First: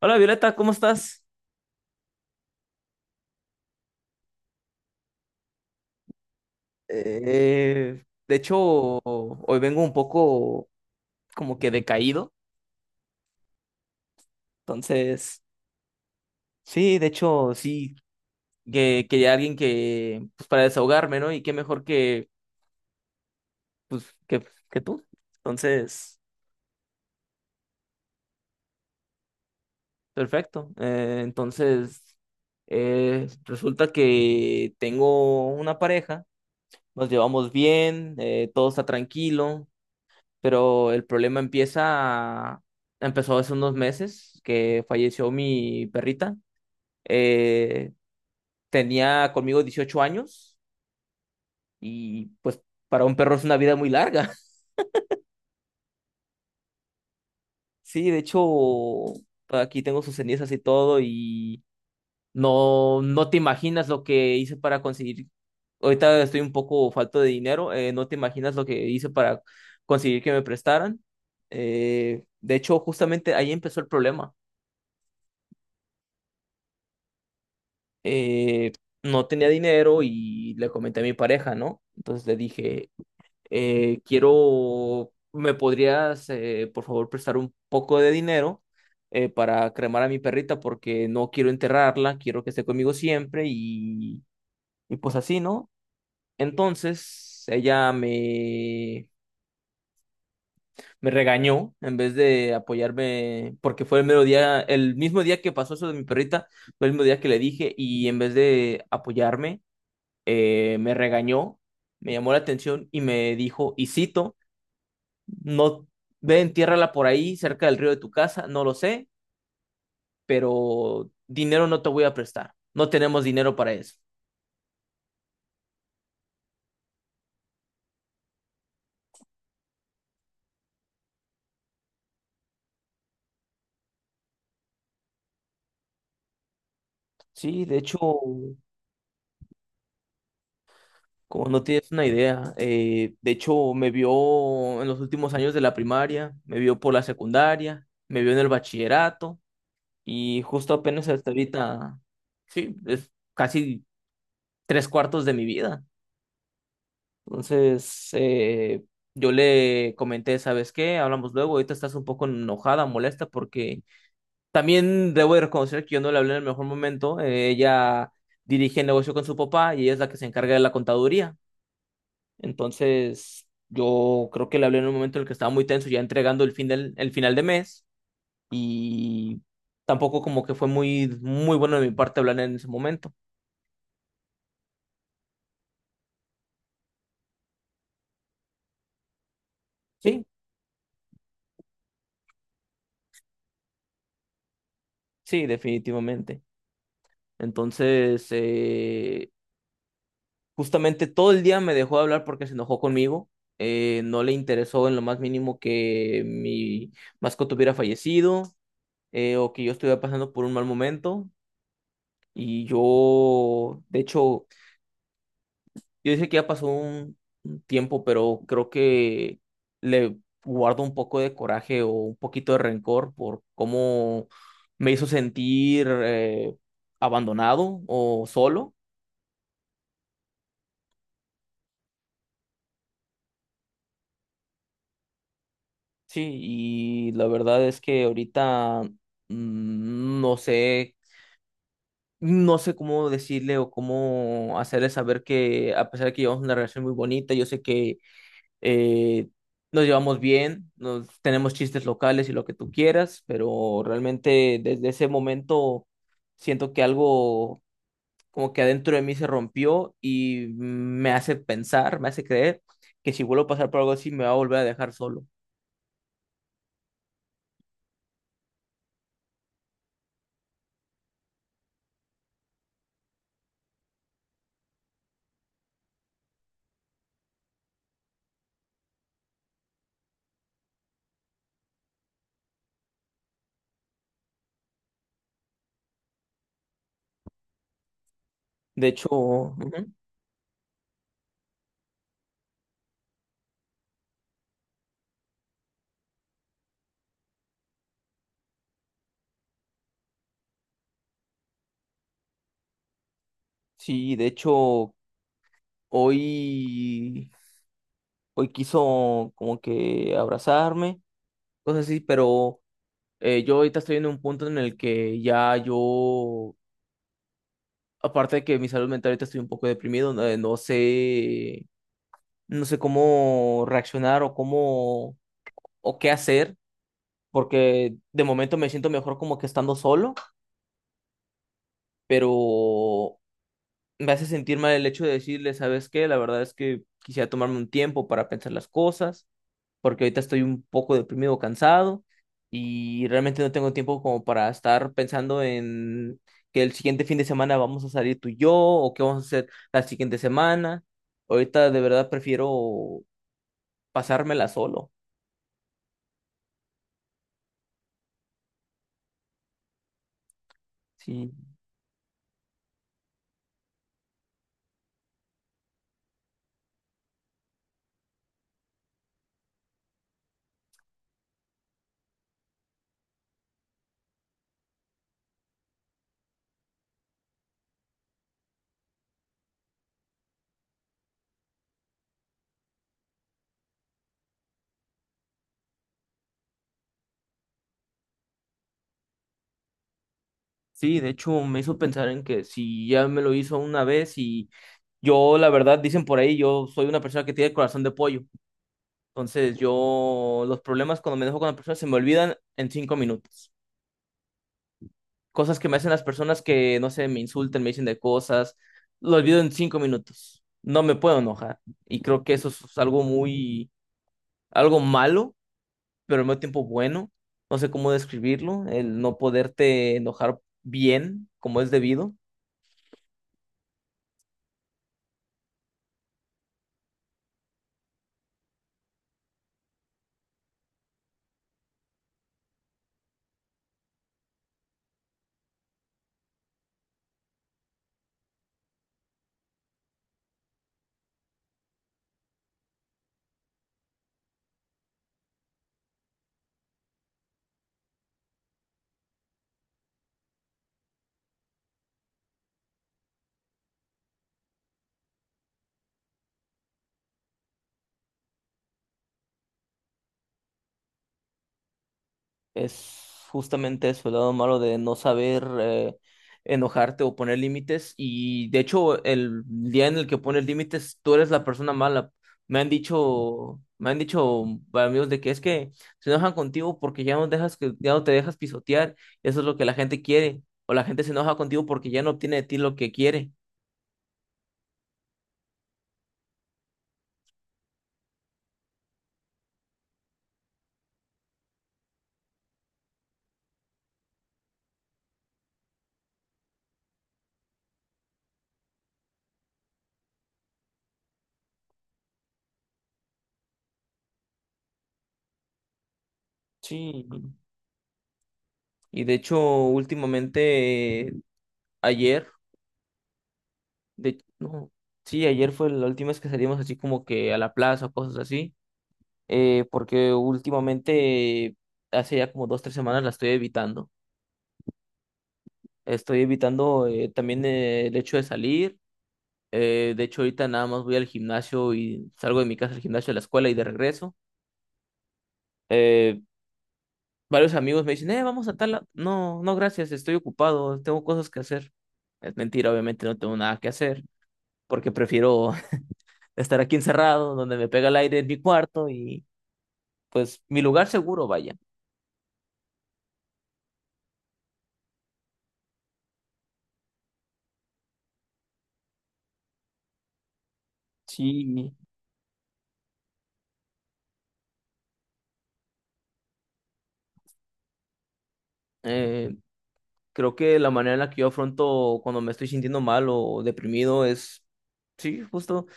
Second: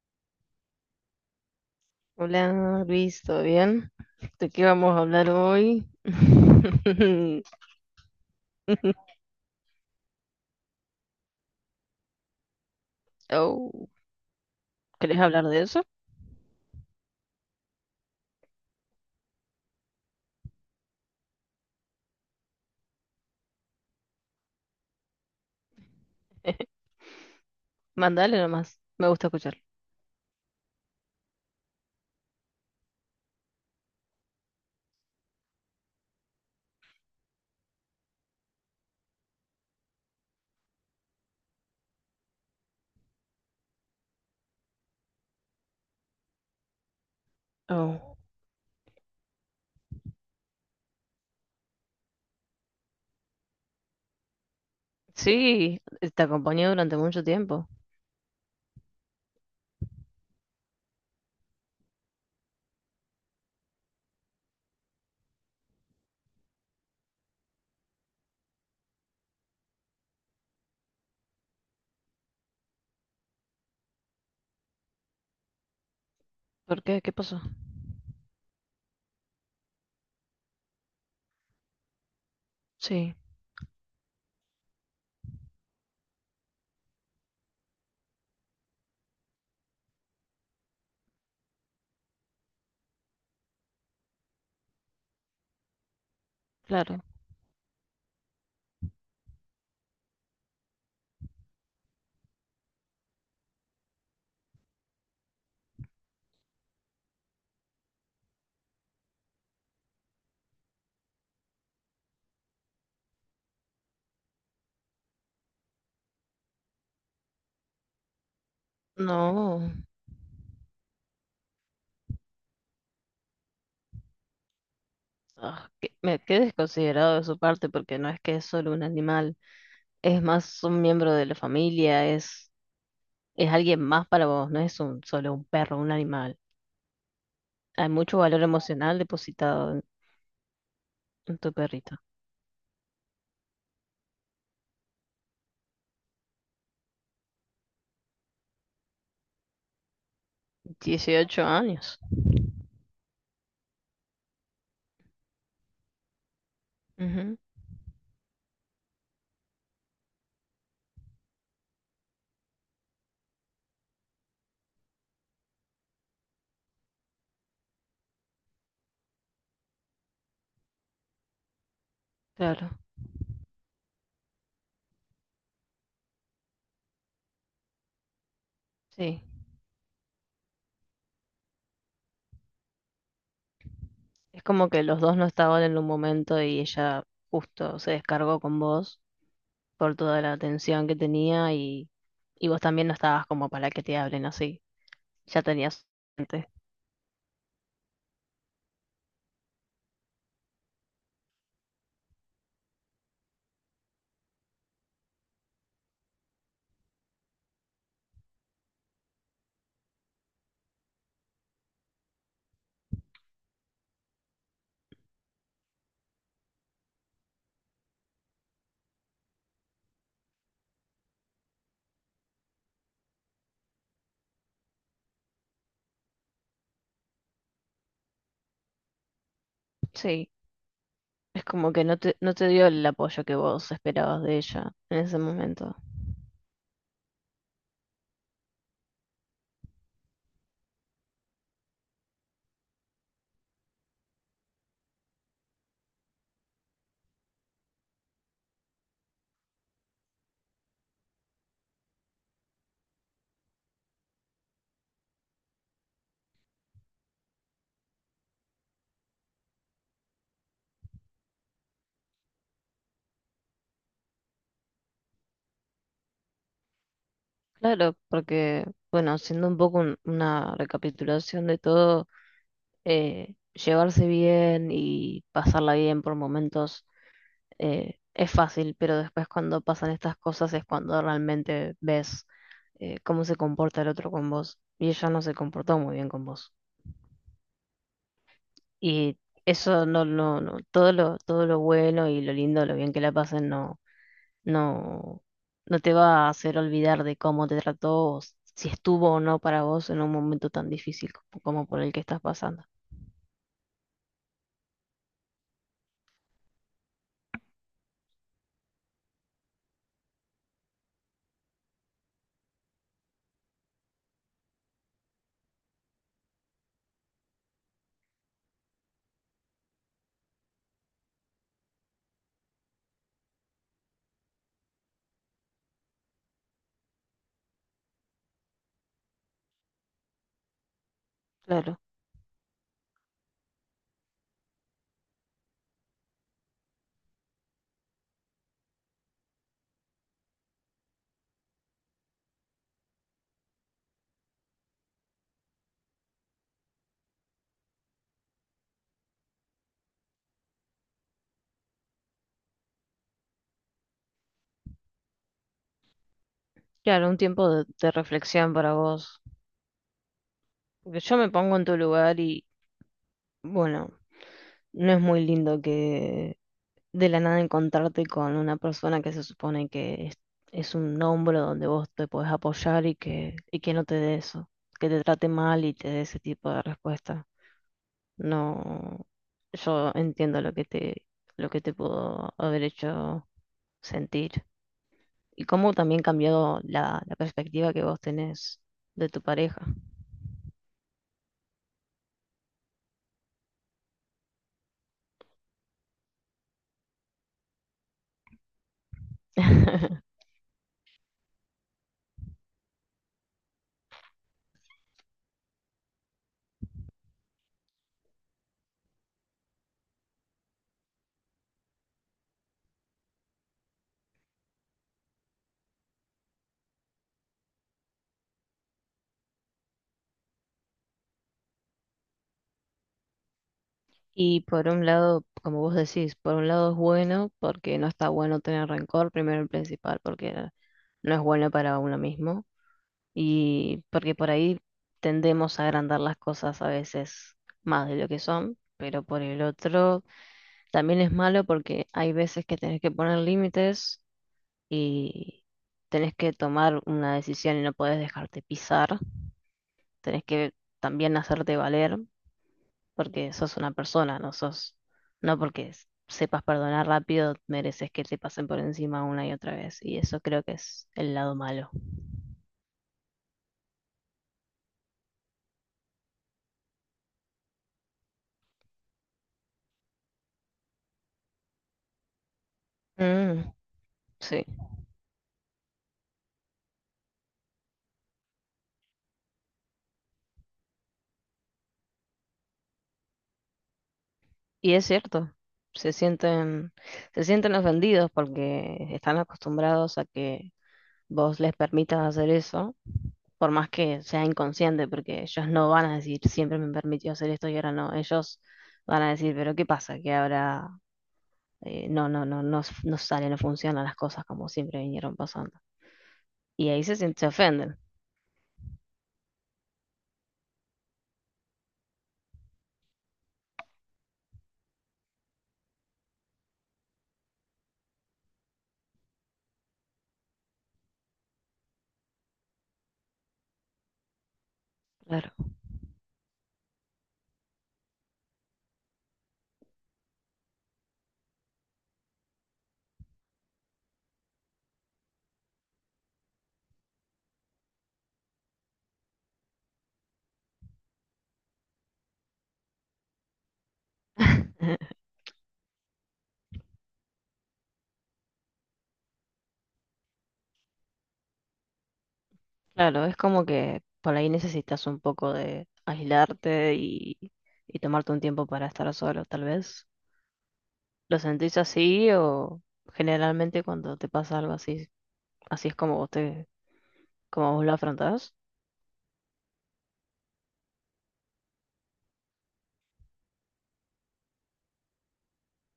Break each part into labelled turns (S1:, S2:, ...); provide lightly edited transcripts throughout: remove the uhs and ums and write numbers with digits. S1: Hola Violeta, ¿cómo estás?
S2: Hola Luis, ¿todo bien? ¿De qué vamos a hablar hoy?
S1: De hecho, hoy vengo un poco como que decaído.
S2: Oh, ¿querés
S1: Entonces,
S2: hablar de eso?
S1: sí, de hecho, sí, que quería alguien que, pues para desahogarme, ¿no? Y qué mejor que, pues, que tú. Entonces,
S2: Mandale nomás, me gusta escuchar.
S1: perfecto. Resulta que tengo una pareja, nos llevamos bien, todo está tranquilo, pero el problema empezó hace unos meses que falleció mi perrita. Eh,
S2: Oh,
S1: Tenía conmigo 18 años y pues para un perro es una vida muy larga.
S2: sí, te acompañé durante mucho tiempo.
S1: Sí, de hecho, aquí tengo sus cenizas y todo y no te imaginas lo que hice para conseguir. Ahorita estoy un poco falto de dinero, no te imaginas lo que hice para conseguir que me prestaran. De hecho, justamente ahí empezó el problema.
S2: ¿Por qué? ¿Qué pasó?
S1: eh, no tenía dinero y le comenté a mi pareja, ¿no? Entonces le dije,
S2: Sí,
S1: quiero, ¿me podrías, por favor, prestar un poco de dinero, para cremar a mi perrita porque no quiero enterrarla, quiero que esté conmigo siempre y pues así, ¿no?
S2: claro.
S1: Entonces ella me... Me regañó en vez de apoyarme, porque fue el mero día, el mismo día que pasó eso de mi perrita, fue el mismo día que le dije, y en vez de apoyarme, me regañó, me llamó la atención y me dijo, y cito, no ve, entiérrala por ahí, cerca del río de tu casa, no lo sé,
S2: No,
S1: pero dinero no te voy a prestar, no tenemos dinero para eso.
S2: ah, me quedé desconsiderado de su parte porque no es que es solo un animal, es más un miembro de la familia, es alguien más para vos, no es solo un perro, un animal.
S1: Sí, de
S2: Hay
S1: hecho,
S2: mucho valor emocional depositado
S1: como
S2: tu
S1: no tienes
S2: perrito.
S1: una idea, de hecho me vio en los últimos años de la primaria, me vio por la secundaria, me vio en el bachillerato y justo apenas hasta
S2: dieciocho
S1: ahorita,
S2: años.
S1: sí, es casi tres cuartos de mi vida.
S2: Ujú,
S1: Entonces, yo le comenté, ¿sabes qué? Hablamos luego, ahorita estás un poco enojada, molesta, porque también debo de reconocer que yo no le hablé en el mejor momento. Ella dirige el negocio con su papá y ella es la que se encarga de la contaduría.
S2: claro,
S1: Entonces, yo creo que le hablé en un momento en el que estaba muy tenso, ya entregando el final de mes
S2: sí.
S1: y tampoco como que fue muy, muy bueno de mi parte hablar en ese momento.
S2: Es como que los dos no estaban en un momento y ella justo se descargó con vos por toda
S1: Sí,
S2: la atención que tenía y vos también no estabas como para que te hablen así. Ya
S1: sí,
S2: tenías
S1: definitivamente.
S2: antes.
S1: Entonces, justamente todo el día me dejó de hablar porque se enojó conmigo. No le interesó en lo más mínimo que mi mascota hubiera fallecido, o que yo estuviera pasando por un mal momento. Y yo, de hecho, yo dije que ya pasó un tiempo, pero creo que le guardo un poco de coraje o un poquito de rencor por cómo me hizo sentir, abandonado o solo.
S2: Sí, es como que no te dio el apoyo que vos esperabas de ella en ese momento.
S1: Sí, y la verdad es que ahorita, mm, no sé, no sé cómo decirle o cómo hacerle saber que a pesar de que llevamos una relación muy bonita, yo sé que, eh, nos llevamos bien, tenemos chistes locales y lo que tú quieras, pero realmente desde ese momento siento que algo como que adentro de mí se rompió y me hace pensar, me hace creer que si vuelvo a pasar por algo así me va a volver a dejar solo.
S2: Claro, porque, bueno, haciendo un poco una recapitulación de todo, llevarse bien y pasarla bien por momentos es fácil, pero después cuando pasan estas cosas es cuando realmente ves cómo se comporta el otro con vos. Y ella no se comportó muy bien con vos.
S1: De hecho,
S2: Y eso
S1: ujú.
S2: no, todo lo bueno y lo lindo, lo bien que la pasen, no. No, no te va a hacer olvidar de cómo te trató, o si estuvo o no para vos en un momento tan difícil como por el que estás pasando.
S1: Sí, de hecho, hoy, hoy quiso como que abrazarme, cosas así, pero yo ahorita estoy en un punto en el que ya yo, aparte de que mi salud mental ahorita estoy un poco deprimido, no, no sé cómo reaccionar o qué hacer, porque de momento me siento mejor como que estando solo,
S2: Claro,
S1: pero me hace sentir mal el hecho de decirle, ¿sabes qué? La verdad es que quisiera tomarme un tiempo para pensar las cosas porque ahorita estoy un poco deprimido, o cansado y realmente no tengo tiempo como para estar pensando en que el siguiente fin de semana vamos a salir tú y yo o qué vamos a hacer la siguiente semana. Ahorita de verdad prefiero pasármela solo.
S2: claro, un tiempo de reflexión para vos. Porque yo me
S1: Sí,
S2: pongo en tu lugar y bueno, no es muy lindo que de la nada encontrarte con una persona que se supone que es un hombro donde vos te podés apoyar y que no te dé eso, que te trate mal y te dé ese tipo de respuesta. No, yo entiendo lo que te pudo haber hecho sentir y cómo también cambiado la perspectiva que vos tenés de tu pareja.
S1: sí, de hecho me hizo pensar en que si ya me lo hizo una vez y yo, la verdad, dicen por ahí, yo soy una persona que tiene el corazón de pollo. Entonces yo los problemas cuando me dejo con la persona se me olvidan en 5 minutos. Cosas que me hacen las personas que, no sé, me insultan, me dicen de cosas, lo olvido en 5 minutos. No me puedo enojar. Y creo que eso es algo muy, algo malo, pero al mismo tiempo bueno. No sé cómo describirlo, el no poderte enojar bien como es debido.
S2: Y por un lado, como vos decís, por un lado es bueno porque no está bueno tener rencor, primero y principal, porque no es bueno para uno mismo y porque por ahí tendemos a agrandar las cosas a veces más de lo que son, pero por el otro también es malo porque hay veces que tenés que poner límites y tenés que tomar una decisión y no podés dejarte pisar, tenés que también hacerte valer porque sos una persona, no sos, no porque sepas perdonar rápido, mereces que te pasen por encima una y otra vez. Y eso creo que es el lado malo.
S1: Es justamente eso, el lado malo de no saber, enojarte o poner límites. Y de hecho, el día en el que pones límites, tú eres la persona mala. Me han
S2: Mm,
S1: dicho, me han
S2: sí,
S1: dicho amigos de que es que se enojan contigo porque ya no te dejas pisotear. Eso es lo que la gente quiere. O la gente se enoja contigo porque ya no obtiene de ti lo que quiere.
S2: y es cierto, se sienten, se sienten ofendidos porque están acostumbrados a que vos les permitas hacer eso, por más que sea inconsciente, porque ellos no van a decir siempre me permitió hacer esto y ahora no, ellos van a decir, pero ¿qué pasa? Que ahora no sale, no funcionan las cosas como siempre vinieron pasando. Y ahí
S1: Sí.
S2: se ofenden.
S1: Y de hecho, últimamente, ayer, no, sí, ayer fue la última vez que salimos así como que a la plaza o cosas así. Porque últimamente, hace ya como dos, tres semanas la estoy evitando.
S2: Claro.
S1: Estoy evitando, también, el hecho de salir. De hecho, ahorita nada más voy al gimnasio y salgo de mi casa al gimnasio, a la escuela y de regreso. Eh, Varios amigos me dicen, vamos a tal... No, no, gracias, estoy ocupado, tengo cosas que hacer. Es mentira, obviamente no tengo nada que hacer, porque prefiero estar aquí encerrado, donde me pega el aire en mi cuarto y pues mi lugar seguro, vaya.
S2: Claro, es como que por ahí necesitas un poco de aislarte y tomarte un tiempo para estar solo, tal vez. ¿Lo
S1: Sí,
S2: sentís así o generalmente cuando te pasa algo así, así es como vos lo afrontás?
S1: eh, Creo que la manera en la que yo afronto cuando me estoy sintiendo mal o deprimido es, sí, justo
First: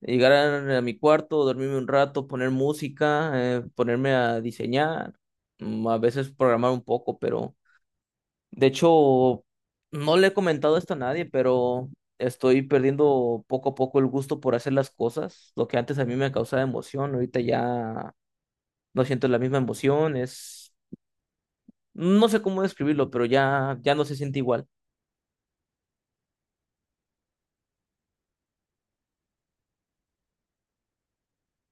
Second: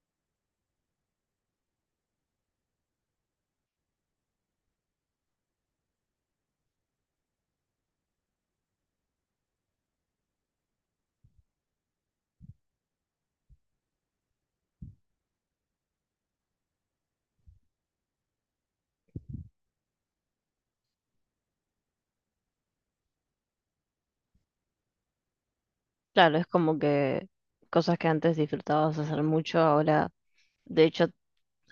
S1: llegar a mi cuarto, dormirme un rato, poner música, ponerme a diseñar, a veces programar un poco, pero de hecho no le he comentado esto a nadie, pero estoy perdiendo poco a poco el gusto por hacer las cosas. Lo que antes a mí me causaba emoción, ahorita ya no siento la misma emoción, no sé cómo describirlo, pero ya no se siente igual.
S2: Claro, es como que cosas que antes disfrutabas hacer mucho, ahora de hecho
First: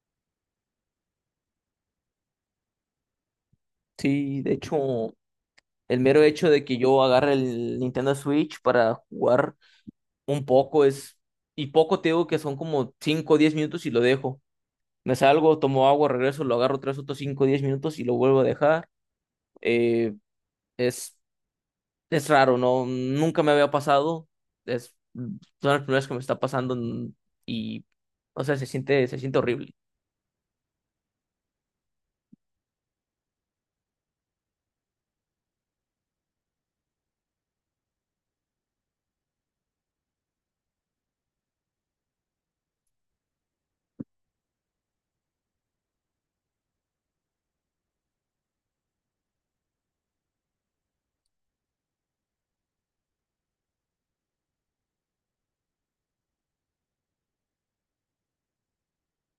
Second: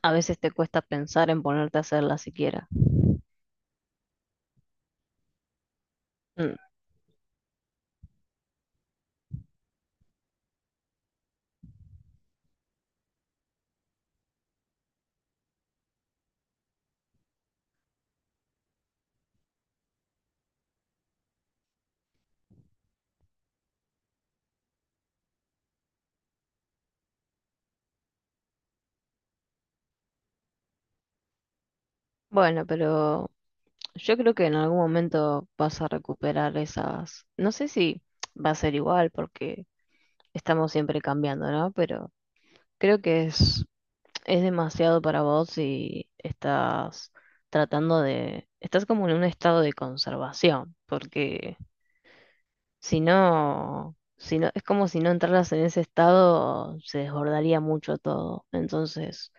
S2: a veces te cuesta pensar en ponerte a hacerlas siquiera.
S1: Sí, de hecho. El mero hecho
S2: Mm.
S1: de que yo agarre el Nintendo Switch para jugar un poco y poco te digo que son como 5 o 10 minutos y lo dejo. Me salgo, tomo agua, regreso, lo agarro tres otros 5 o 10 minutos y lo vuelvo a dejar. Eh, es, es raro, ¿no? Nunca me había pasado. Son las primeras que me está pasando, y, o sea, se siente horrible.
S2: Bueno, pero yo creo que en algún momento vas a recuperar esas. No sé si va a ser igual porque estamos siempre cambiando, ¿no? Pero creo que es, demasiado para vos y estás tratando de. Estás como en un estado de conservación, porque si no, si no, es como si no entraras en ese estado, se desbordaría mucho todo. Entonces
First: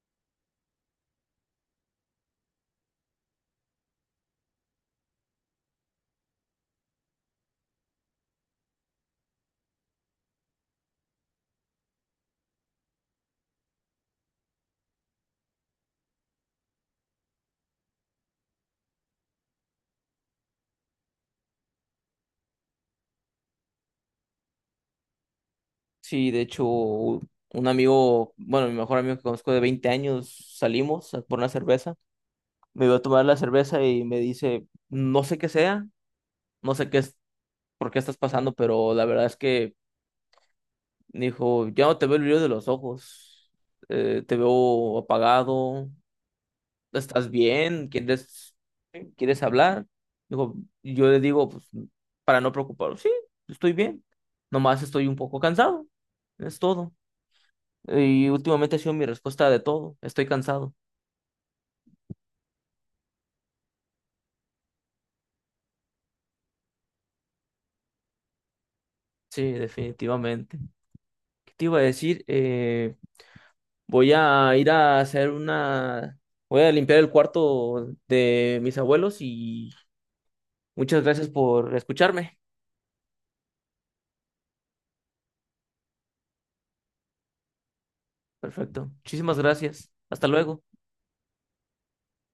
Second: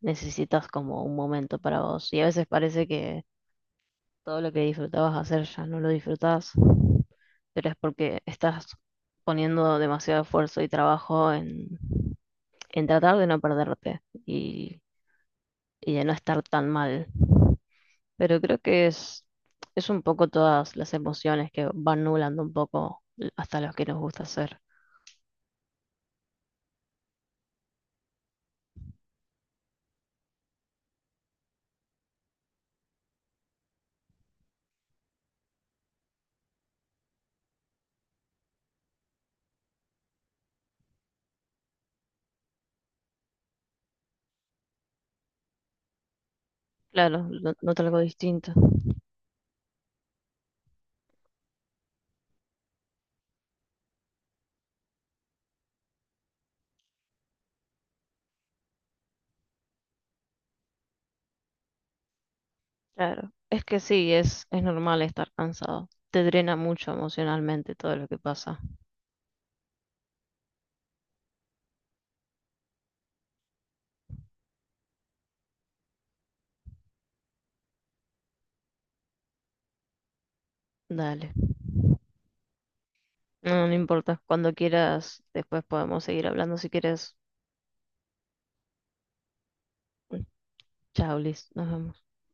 S2: necesitas como un momento para vos. Y a veces parece que todo lo que disfrutabas hacer ya no lo disfrutás. Pero es porque estás poniendo demasiado esfuerzo y trabajo en tratar de no perderte y, y de no estar tan mal. Pero creo que es, un poco todas las emociones que van nublando un poco hasta los que nos gusta hacer.
S1: Sí, de hecho, un amigo, bueno, mi mejor amigo que conozco de 20 años, salimos por una cerveza, me iba a tomar la cerveza y me dice, no sé qué sea, no sé qué es, por qué estás pasando, pero la verdad es que me dijo, ya no te veo el brillo de los ojos, te veo apagado,
S2: Claro,
S1: ¿estás
S2: noto
S1: bien?
S2: algo distinto.
S1: ¿Quieres, hablar? Dijo, yo le digo, pues, para no preocupar, sí, estoy bien, nomás estoy un poco cansado, es todo. Y últimamente ha sido mi respuesta de todo, estoy cansado.
S2: Claro, es que sí, es normal estar cansado. Te drena mucho emocionalmente todo lo que pasa.
S1: Sí, definitivamente. ¿Qué te iba a decir? Voy a ir a hacer una... Voy a limpiar el cuarto de mis abuelos y muchas gracias
S2: Dale.
S1: por escucharme.
S2: No, no importa. Cuando quieras, después podemos seguir hablando si quieres.
S1: Perfecto. Muchísimas gracias. Hasta luego.
S2: Chao, Liz. Nos vemos.